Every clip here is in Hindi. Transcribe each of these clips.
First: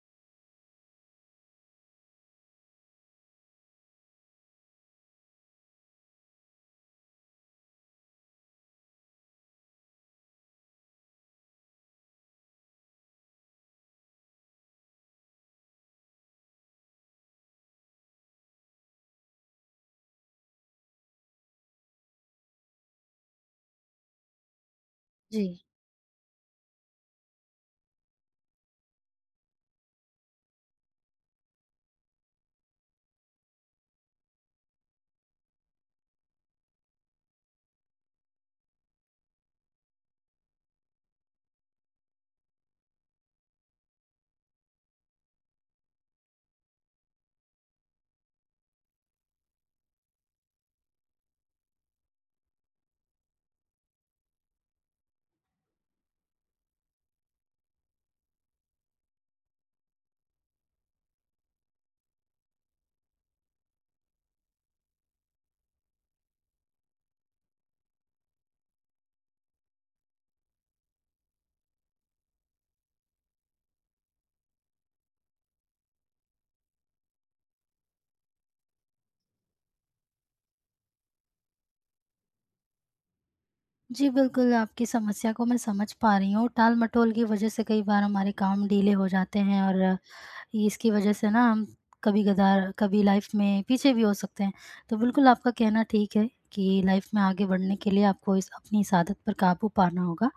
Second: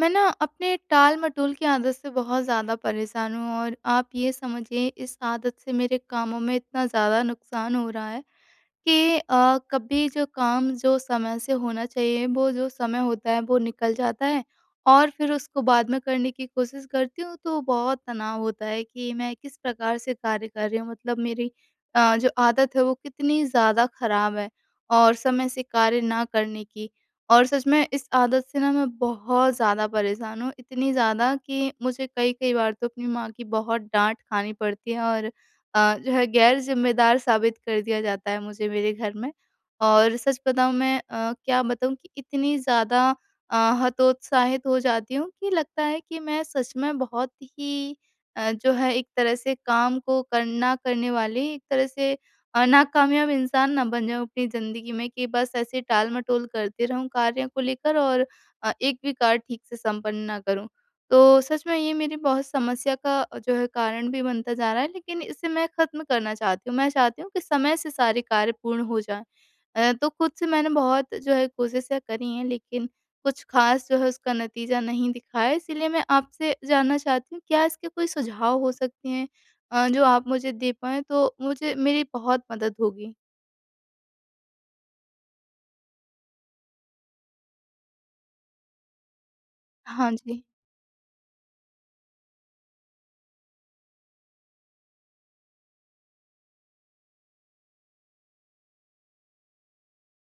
मैं ना अपने टाल-मटोल की आदत से बहुत ज़्यादा परेशान हूँ और आप ये समझिए इस आदत से मेरे कामों में इतना ज़्यादा नुकसान हो रहा है कि कभी जो काम जो समय से होना चाहिए वो जो समय होता है वो निकल जाता है। और फिर उसको बाद में करने की कोशिश करती हूँ तो बहुत तनाव होता है कि मैं किस प्रकार से कार्य कर रही हूँ, मतलब मेरी जो आदत है वो कितनी ज़्यादा खराब है और समय जी, से कार्य ना करने की। और सच में इस आदत से ना मैं बहुत ज़्यादा परेशान हूँ, इतनी ज़्यादा कि मुझे कई कई बार तो अपनी माँ की बहुत डांट खानी पड़ती है और जो है गैर ज़िम्मेदार साबित कर दिया जाता है मुझे मेरे घर में। और सच बताऊँ मैं क्या बताऊँ कि इतनी ज़्यादा अ, हतोत्साहित हो जाती हूँ कि लगता है कि मैं सच में बहुत ही जो है एक तरह से काम को कर ना करने वाली, एक तरह से नाकामयाब इंसान ना बन जाऊँ अपनी ज़िंदगी में, कि बस ऐसे टाल-मटोल करती रहूँ कार्य को लेकर और एक भी कार्य ठीक से संपन्न ना करूँ। तो सच में ये मेरी बहुत समस्या का जो है कारण भी बनता जा रहा है, लेकिन इसे मैं ख़त्म करना चाहती हूँ। मैं चाहती हूँ कि समय से सारे कार्य पूर्ण हो जाएँ। तो खुद से मैंने बहुत जो है कोशिशें करी हैं, लेकिन कुछ ख़ास जो है उसका नतीजा नहीं दिखा है। इसीलिए मैं आपसे जानना चाहती हूँ क्या इसके कोई सुझाव हो सकते हैं जो आप मुझे दे पाएँ तो मुझे मेरी बहुत मदद होगी? जी बिल्कुल, आपकी समस्या को मैं समझ पा रही हूँ, टाल-मटोल की वजह से कई बार हमारे काम डीले हो जाते हैं और हाँ जी। ये इसकी वजह से ना हम कभी गदार कभी लाइफ़ में पीछे भी हो सकते हैं। तो बिल्कुल आपका कहना ठीक है कि लाइफ़ में आगे बढ़ने के लिए आपको इस अपनी इस आदत पर काबू पाना होगा।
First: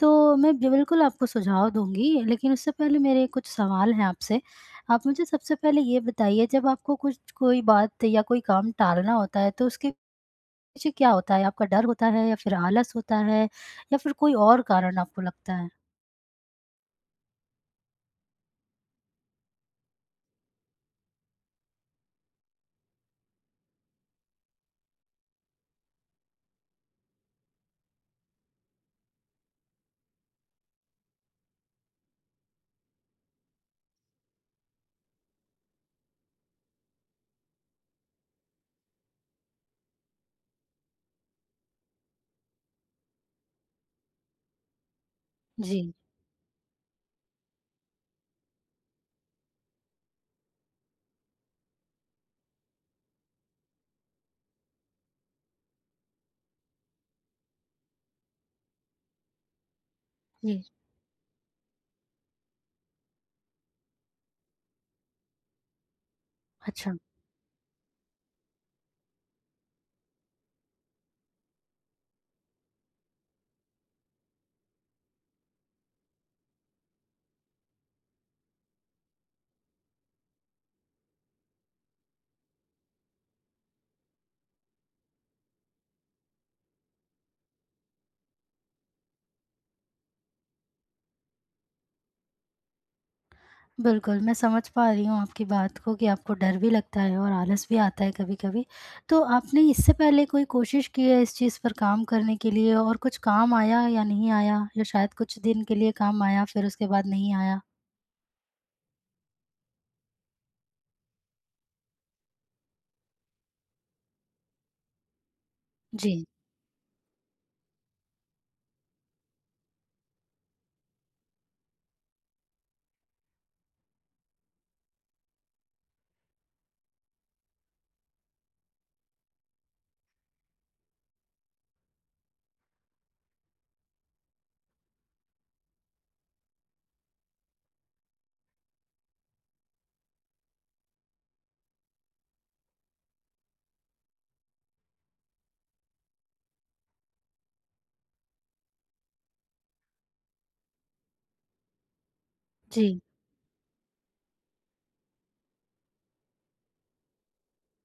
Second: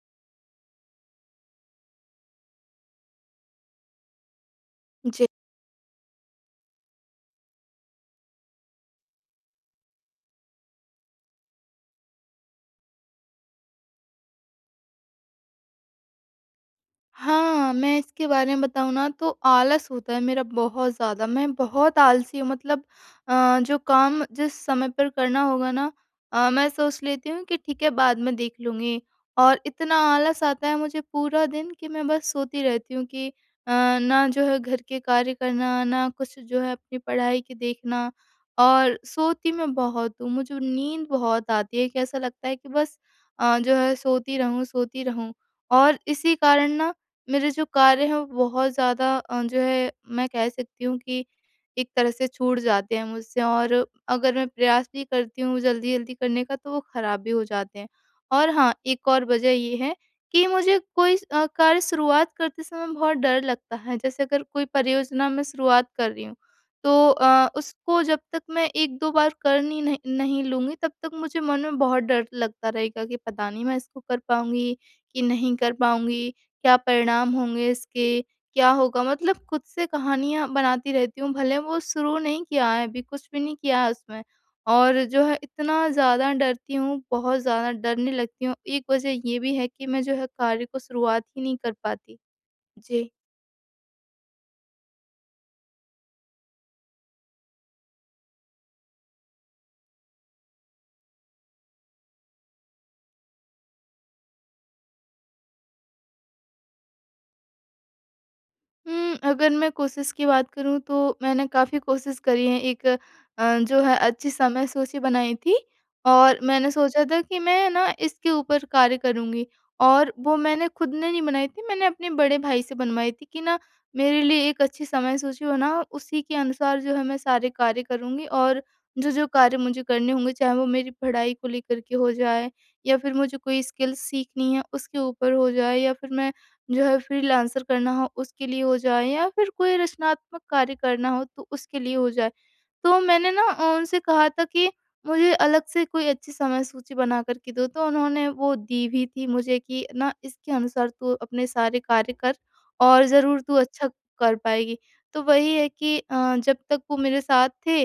तो मैं बि बिल्कुल आपको सुझाव दूँगी, लेकिन उससे पहले मेरे कुछ सवाल हैं आपसे। आप मुझे जी। सबसे पहले ये बताइए, जब आपको कुछ कोई बात या कोई काम टालना होता है तो उसके, जी, क्या होता है? आपका डर होता है या फिर आलस होता है या फिर कोई और कारण आपको लगता है? हाँ, मैं इसके बारे में बताऊँ ना तो आलस होता है मेरा बहुत ज़्यादा, मैं बहुत आलसी हूँ, मतलब जो काम जिस समय पर करना होगा ना मैं सोच लेती हूँ कि ठीक है बाद में देख लूँगी। और इतना आलस आता है मुझे पूरा दिन कि मैं बस सोती रहती हूँ कि अ, ना जो है घर के कार्य करना, ना कुछ जो है अपनी पढ़ाई के देखना। और सोती मैं बहुत हूँ, मुझे नींद बहुत आती है कि ऐसा लगता है कि बस जो है सोती रहूँ, सोती रहूँ। जी, और इसी कारण ना मेरे जो कार्य हैं वो बहुत ज़्यादा जो है मैं कह सकती हूँ कि एक तरह से छूट जाते हैं मुझसे और अगर मैं प्रयास भी करती हूँ जल्दी-जल्दी करने का तो वो खराब भी हो जाते हैं। और हाँ, एक और वजह ये है कि जी। मुझे कोई कार्य शुरुआत करते समय बहुत डर लगता है। जैसे अगर कोई परियोजना मैं शुरुआत कर रही हूँ, तो अच्छा, उसको जब तक मैं 1-2 बार कर नहीं नहीं नहीं लूँगी, तब तक मुझे मन में बहुत डर लगता रहेगा कि पता नहीं मैं इसको कर पाऊँगी कि नहीं कर पाऊँगी? क्या परिणाम होंगे इसके? क्या होगा? मतलब खुद से कहानियाँ बनाती रहती हूँ, भले वो शुरू नहीं किया है अभी, कुछ भी नहीं किया है उसमें। और जो है इतना ज़्यादा डरती हूँ, बहुत ज़्यादा डरने लगती हूँ। एक वजह ये भी है कि मैं जो है कार्य को शुरुआत ही नहीं कर पाती। जी। बिल्कुल, मैं समझ पा रही हूँ आपकी बात को कि आपको डर भी लगता है और आलस भी आता है कभी-कभी। तो आपने इससे पहले कोई कोशिश की है इस चीज़ पर काम करने के लिए और कुछ काम आया या नहीं आया, या शायद कुछ दिन के लिए काम आया फिर उसके बाद नहीं आया? हुँ, अगर मैं कोशिश की बात करूँ तो मैंने काफ़ी कोशिश करी है, एक जो है अच्छी समय सूची बनाई थी जी, और मैंने सोचा था कि मैं ना इसके ऊपर कार्य करूँगी। और वो मैंने खुद ने नहीं बनाई थी, मैंने अपने बड़े भाई से बनवाई थी कि ना मेरे लिए एक अच्छी समय सूची बनाओ, उसी के अनुसार जो है मैं सारे कार्य करूँगी। और जो-जो कार्य मुझे करने होंगे, चाहे वो मेरी पढ़ाई को लेकर के हो जाए या फिर मुझे कोई स्किल सीखनी है उसके ऊपर हो जाए या फिर मैं जो है फ्रीलांसर करना हो उसके लिए हो जाए या फिर कोई रचनात्मक कार्य करना हो तो उसके लिए हो जाए। तो मैंने ना उनसे कहा था कि मुझे अलग से कोई अच्छी समय सूची बना कर के दो, तो उन्होंने वो दी भी थी मुझे कि ना इसके अनुसार तू अपने सारे कार्य कर जी। और ज़रूर तू अच्छा कर पाएगी। तो वही है कि जब तक वो मेरे साथ थे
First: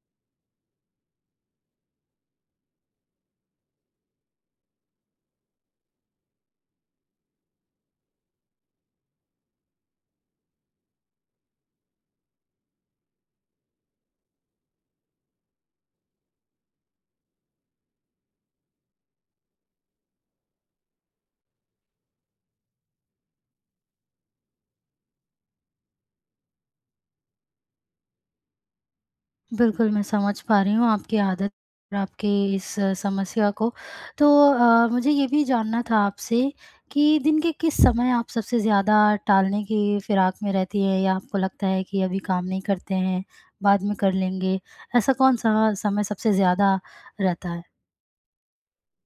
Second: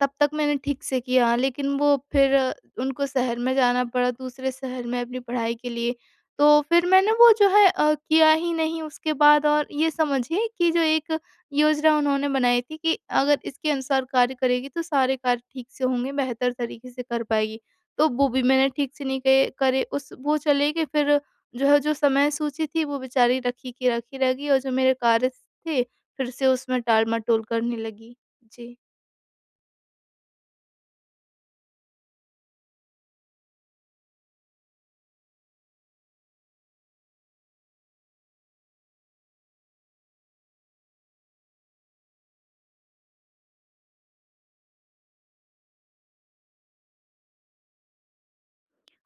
तब तक मैंने ठीक से किया, लेकिन वो फिर उनको शहर में जाना पड़ा, दूसरे शहर में अपनी पढ़ाई के लिए। तो फिर मैंने वो जो है किया ही नहीं उसके बाद, और ये समझिए कि जो एक योजना उन्होंने बनाई थी कि अगर इसके अनुसार कार्य करेगी तो सारे कार्य ठीक से होंगे, बेहतर तरीके से कर पाएगी। तो वो भी मैंने ठीक से नहीं के करे, उस वो चले गए फिर जो है जो समय सूची थी वो बेचारी रखी की रखी रह गई और जो मेरे कार्य थे फिर से उसमें टाल-मटोल करने लगी। जी। बिल्कुल, मैं समझ पा रही हूँ आपकी आदत और आपकी इस समस्या को। तो मुझे ये भी जानना था आपसे कि दिन के किस समय आप सबसे ज़्यादा टालने की फिराक में रहती हैं, या आपको लगता है कि अभी काम नहीं करते हैं, बाद में कर लेंगे? ऐसा कौन-सा समय सबसे ज़्यादा रहता है?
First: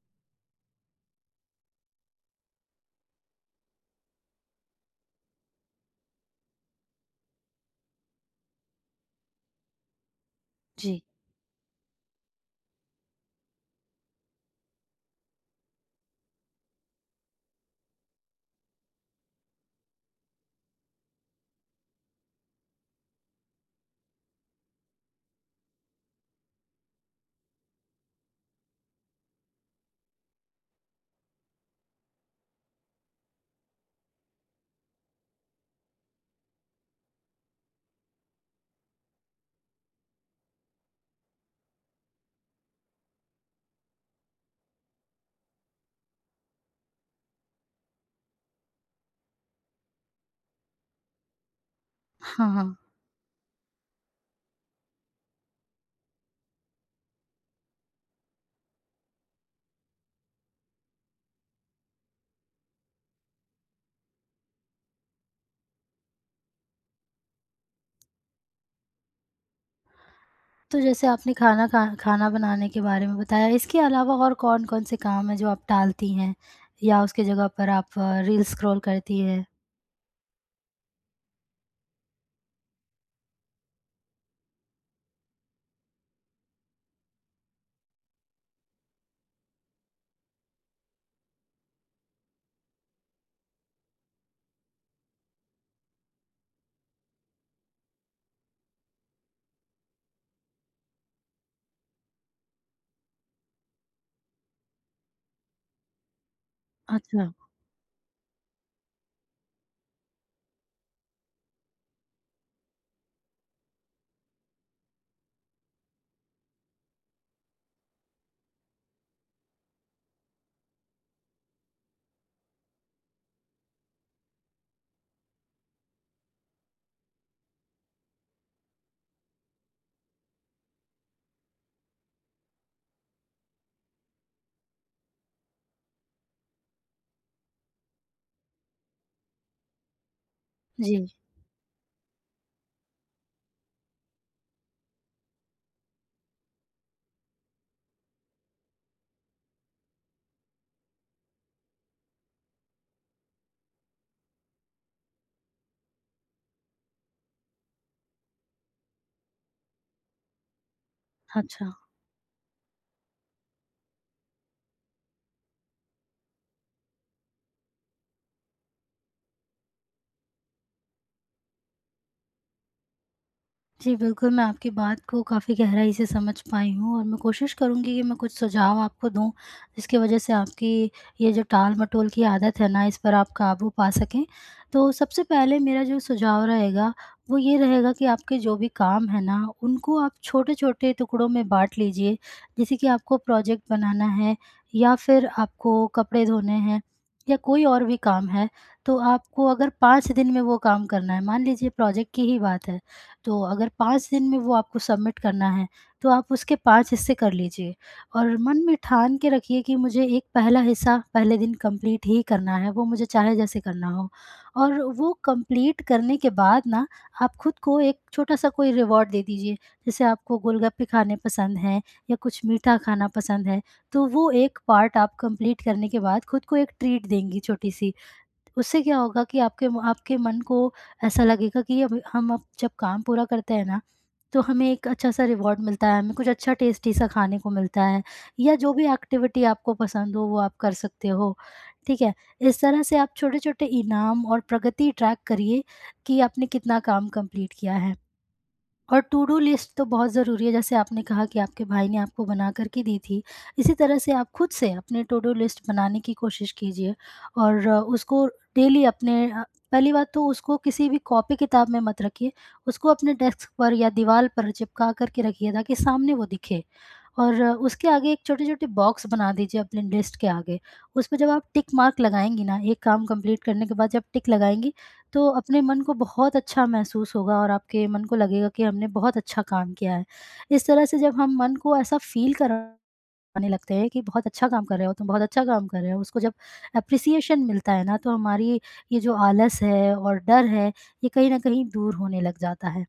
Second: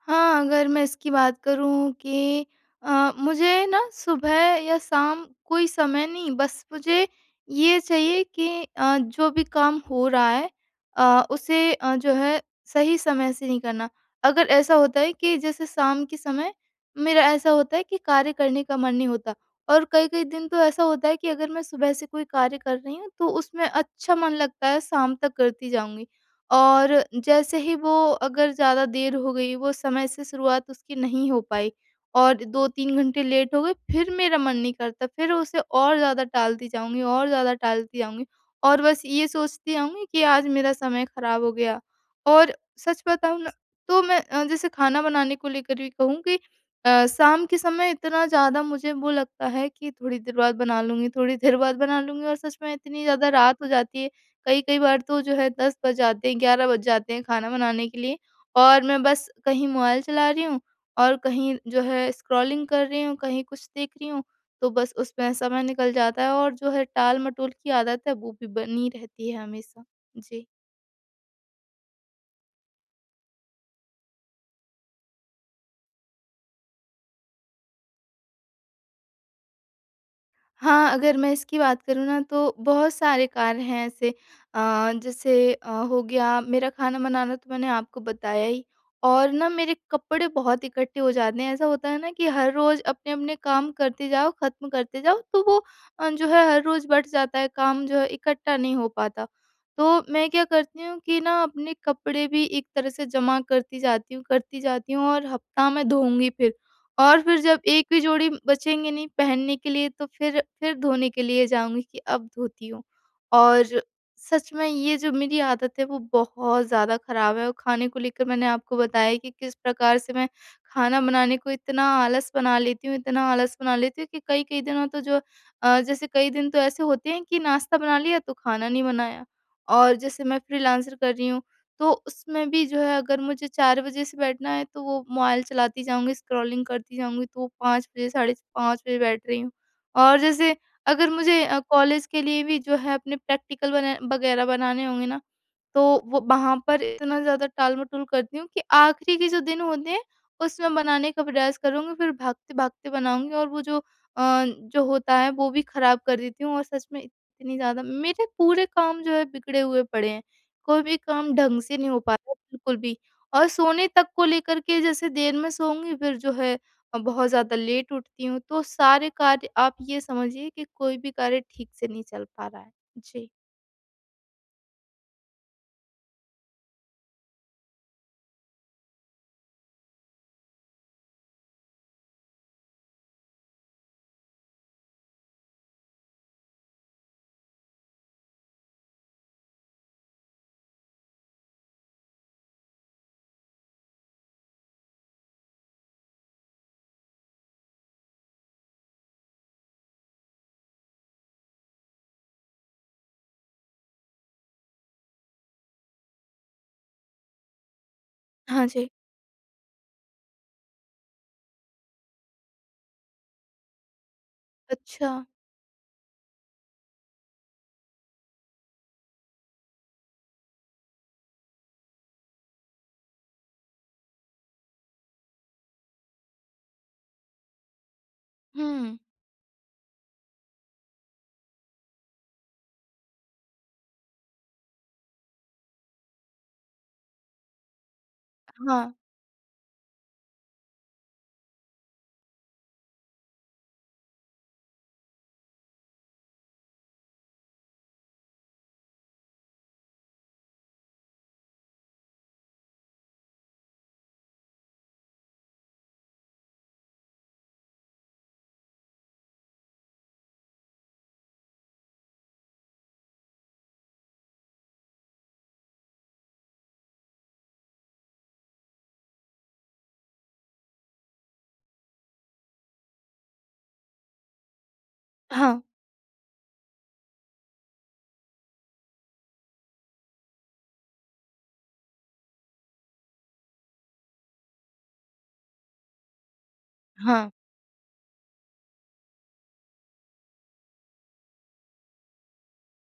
हाँ, अगर मैं इसकी बात करूँ कि मुझे ना सुबह या शाम कोई समय नहीं, बस मुझे ये चाहिए कि जो भी काम हो रहा है जी। उसे जो है सही समय से नहीं करना। अगर ऐसा होता है कि जैसे शाम के समय मेरा ऐसा होता है कि कार्य करने का मन नहीं होता और कई-कई दिन तो ऐसा होता है कि अगर मैं सुबह से कोई कार्य कर रही हूँ तो उसमें अच्छा मन लगता है, शाम तक करती जाऊँगी। और जैसे ही वो, अगर ज़्यादा देर हो गई, वो समय से शुरुआत उसकी नहीं हो पाई और 2-3 घंटे लेट हो गए, फिर मेरा मन नहीं करता, फिर उसे और ज़्यादा टालती जाऊँगी, और ज़्यादा टालती जाऊँगी और बस ये सोचती आऊँगी कि आज मेरा समय ख़राब हो गया। और सच बताऊँ ना, तो मैं जैसे खाना बनाने को लेकर भी कहूँ कि शाम के समय इतना ज़्यादा मुझे वो लगता है कि थोड़ी देर बाद बना लूँगी, थोड़ी देर बाद बना लूँगी और हाँ, सच में हाँ। इतनी ज़्यादा रात हो जाती है, कई-कई बार तो जो है 10 बज जाते हैं, 11 बज जाते हैं खाना बनाने के लिए। और मैं बस कहीं मोबाइल चला रही हूँ और कहीं जो है स्क्रॉलिंग कर रही हूँ, कहीं कुछ देख रही हूँ, तो बस उसमें समय निकल जाता है और जो है टाल-मटोल की आदत है वो भी बनी रहती है हमेशा। जी। तो जैसे आपने खाना बनाने के बारे में बताया, इसके अलावा और कौन-कौन से काम हैं जो आप टालती हैं या उसकी जगह पर आप रील स्क्रॉल करती हैं? हाँ, अगर मैं इसकी बात करूँ ना तो बहुत सारे कार्य हैं ऐसे जैसे हो गया मेरा खाना बनाना तो मैंने आपको बताया ही, और ना मेरे कपड़े बहुत इकट्ठे हो जाते हैं। ऐसा होता है ना कि हर रोज़ अपने-अपने काम करते जाओ, ख़त्म करते जाओ तो वो जो है हर रोज़ बढ़ जाता है काम, जो है इकट्ठा नहीं हो पाता। तो मैं क्या करती हूँ कि ना अपने कपड़े भी एक तरह से जमा करती जाती हूँ और हफ़्ता में धोऊँगी फिर। और अच्छा, फिर जब एक भी जोड़ी बचेंगे नहीं पहनने के लिए तो फिर धोने के लिए जाऊँगी कि अब धोती हूँ। और सच में ये जो मेरी आदत है वो बहुत ज़्यादा ख़राब है, और खाने को लेकर मैंने आपको बताया कि किस प्रकार से मैं खाना बनाने को इतना आलस बना लेती हूँ, इतना आलस बना लेती हूँ कि कई-कई दिनों तो जो जैसे कई दिन तो ऐसे होते हैं कि नाश्ता बना लिया तो खाना नहीं बनाया। और जैसे मैं फ्रीलांसर कर रही हूँ तो उसमें भी जो है अगर मुझे 4 बजे से बैठना है तो वो मोबाइल चलाती जाऊँगी, स्क्रॉलिंग करती जाऊँगी तो 5 बजे, साढ़े 5 बजे बैठ रही हूँ। और जैसे जी। अगर मुझे कॉलेज के लिए भी जो है अपने प्रैक्टिकल बना वगैरह बनाने होंगे ना, तो वो वहाँ पर इतना ज़्यादा टाल-मटोल करती हूँ कि आखिरी के जो दिन होते हैं, उसमें बनाने का प्रयास करूँगी, फिर भागते-भागते बनाऊँगी और वो जो अ, जो होता है वो भी खराब कर देती हूँ, और सच में इतनी ज़्यादा मेरे पूरे काम जो है बिगड़े हुए पड़े हैं। कोई भी काम ढंग अच्छा। से नहीं हो पा रहा है बिल्कुल भी। और सोने तक को लेकर के जैसे देर में सोऊँगी, फिर जो है बहुत ज़्यादा लेट उठती हूँ, तो सारे कार्य आप ये समझिए कि कोई भी कार्य ठीक से नहीं चल पा रहा है। जी। जी, बिल्कुल, मैं आपकी बात को काफ़ी गहराई से समझ पाई हूँ और मैं कोशिश करूँगी कि मैं कुछ सुझाव आपको दूँ, जिसकी वज़ह से आपकी ये जो टाल-मटोल की आदत है ना, इस पर आप काबू पा सकें। तो सबसे पहले मेरा जो सुझाव रहेगा, वो ये रहेगा कि आपके जो भी काम हैं ना, उनको आप छोटे-छोटे टुकड़ों में बाँट लीजिए। जैसे कि आपको प्रोजेक्ट बनाना है, या फिर आपको कपड़े धोने हैं, या कोई और भी काम है, तो आपको अगर 5 दिन में वो काम करना है, मान लीजिए प्रोजेक्ट की ही बात है, तो अगर 5 दिन में वो आपको सबमिट करना है, तो आप उसके 5 हिस्से कर लीजिए और मन हाँ में जी। ठान के रखिए कि मुझे एक पहला हिस्सा पहले दिन कंप्लीट ही करना है, वो मुझे चाहे जैसे करना हो। और अच्छा। वो कंप्लीट करने के बाद ना आप खुद को एक छोटा-सा कोई रिवॉर्ड दे दीजिए। जैसे आपको गोलगप्पे खाने पसंद हैं या कुछ मीठा खाना पसंद है, तो वो एक पार्ट आप कंप्लीट करने के बाद खुद को एक ट्रीट देंगी छोटी-सी। उससे हुँ। क्या होगा कि आपके मन को ऐसा लगेगा कि अब हम, अब जब काम पूरा करते हैं ना, तो हमें एक अच्छा-सा रिवॉर्ड मिलता है, हमें कुछ अच्छा टेस्टी-सा खाने को मिलता है, या जो भी हाँ। एक्टिविटी आपको पसंद हो वो आप कर सकते हो, ठीक है? इस तरह से आप छोटे-छोटे इनाम और प्रगति ट्रैक करिए कि आपने कितना काम कंप्लीट किया है। और टू डू लिस्ट तो बहुत ज़रूरी है, जैसे आपने कहा कि आपके भाई ने आपको बना कर के दी थी। इसी तरह से आप खुद से अपने टू डू लिस्ट बनाने की कोशिश कीजिए और उसको डेली अपने पहली बात तो उसको किसी भी कॉपी-किताब में मत रखिए, उसको अपने डेस्क पर या दीवार पर चिपका कर के रखिए ताकि सामने वो दिखे। और उसके आगे एक छोटे-छोटे बॉक्स बना दीजिए अपने लिस्ट के आगे। उस पे जब आप टिक मार्क लगाएँगी ना, एक काम कंप्लीट करने के बाद जब टिक लगाएँगी तो हाँ। अपने मन को बहुत अच्छा महसूस होगा और आपके मन को लगेगा कि हमने बहुत अच्छा काम किया है। इस तरह से जब हम मन को ऐसा फ़ील कराने लगते हैं कि बहुत अच्छा काम कर रहे हो तुम, बहुत अच्छा काम कर रहे हो, उसको जब हाँ। एप्रिसिएशन मिलता है ना, तो हमारी ये जो आलस है और डर है, ये कहीं न कहीं दूर होने लग जाता है।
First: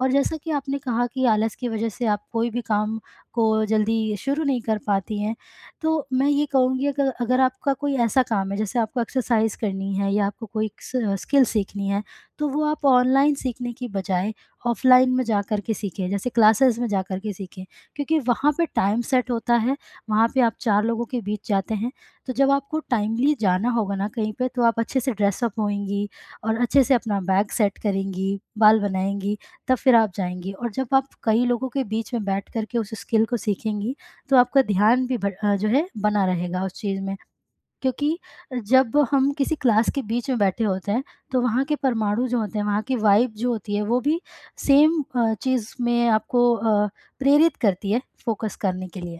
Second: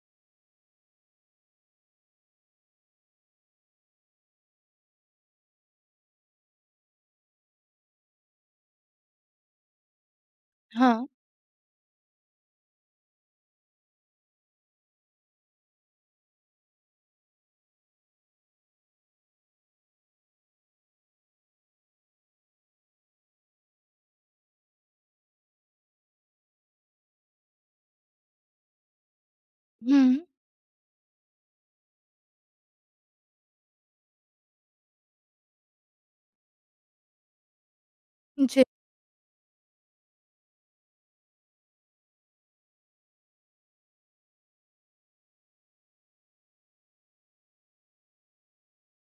और जैसा कि आपने कहा कि आलस की वजह से आप कोई भी काम को जल्दी शुरू नहीं कर पाती हैं, तो मैं ये कहूँगी, अगर अगर आपका कोई ऐसा काम है, जैसे आपको एक्सरसाइज करनी है या आपको कोई हाँ। स स्किल सीखनी है, तो वो आप ऑनलाइन सीखने की बजाय ऑफ़लाइन में जाकर के सीखें, जैसे क्लासेस में जाकर के सीखें। क्योंकि वहाँ पे टाइम सेट होता है, वहाँ पे आप 4 लोगों के बीच जाते हैं, तो जब आपको टाइमली जाना होगा ना कहीं पे, तो आप अच्छे से ड्रेस अप होएँगी और अच्छे से अपना बैग सेट करेंगी, बाल बनाएँगी, तब फिर आप हुँ। जाएँगी। और जब आप कई लोगों के बीच में बैठ कर के उस स्किल को सीखेंगी, तो आपका ध्यान भी जो है बना रहेगा उस चीज़ में। क्योंकि जी। जब हम किसी क्लास के बीच में बैठे होते हैं, तो वहाँ के परमाणु जो होते हैं, वहाँ की वाइब जो होती है, वो भी सेम चीज़ में आपको प्रेरित करती है फ़ोकस करने के लिए।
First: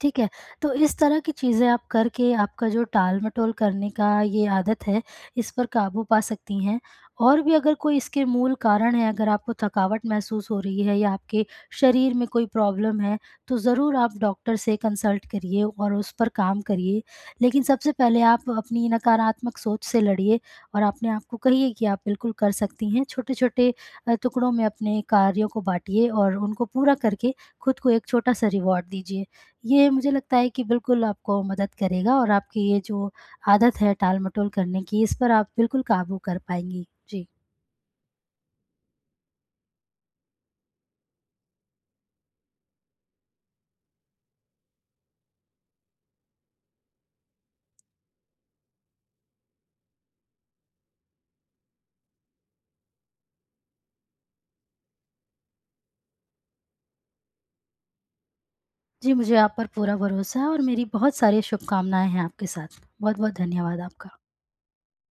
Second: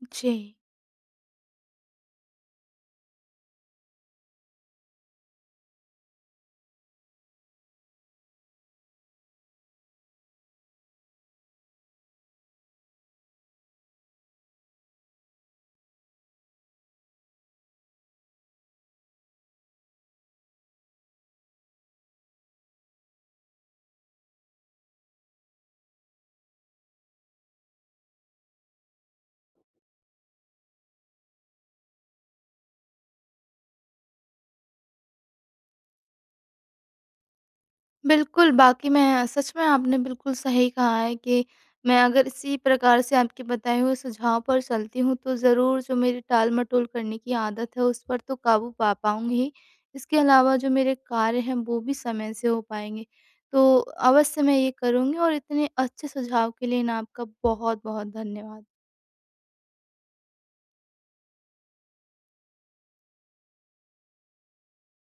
ठीक है, जी। तो इस तरह की चीज़ें आप करके आपका जो टाल-मटोल करने का ये आदत है, इस पर काबू पा सकती हैं। और भी अगर कोई इसके मूल कारण है, अगर आपको थकावट महसूस हो रही है या आपके शरीर में कोई प्रॉब्लम है, तो ज़रूर आप डॉक्टर से कंसल्ट करिए और उस पर काम करिए। लेकिन सबसे पहले आप अपनी नकारात्मक सोच से लड़िए और अपने आप को कहिए कि आप बिल्कुल कर सकती हैं। छोटे-छोटे टुकड़ों में अपने कार्यों को बाँटिए और उनको पूरा करके खुद को एक छोटा-सा रिवॉर्ड दीजिए। ये मुझे लगता है कि बिल्कुल आपको मदद करेगा और आपकी ये जो आदत है टाल-मटोल करने की, इस पर आप बिल्कुल काबू कर पाएँगी। जी। बिल्कुल, बाकी मैं सच में, आपने बिल्कुल सही कहा है कि मैं अगर इसी प्रकार से आपके बताए हुए सुझाव पर चलती हूँ, तो ज़रूर जो मेरी टाल-मटोल करने की आदत है, उस पर तो काबू पा पाऊँगी ही। इसके अलावा जो मेरे कार्य हैं, वो भी समय से हो पाएँगे। तो अवश्य मैं ये करूँगी, और इतने अच्छे सुझाव के लिए ना आपका बहुत-बहुत धन्यवाद। जी, मुझे आप पर पूरा भरोसा है और मेरी बहुत सारी शुभकामनाएँ हैं आपके साथ। बहुत-बहुत धन्यवाद आपका।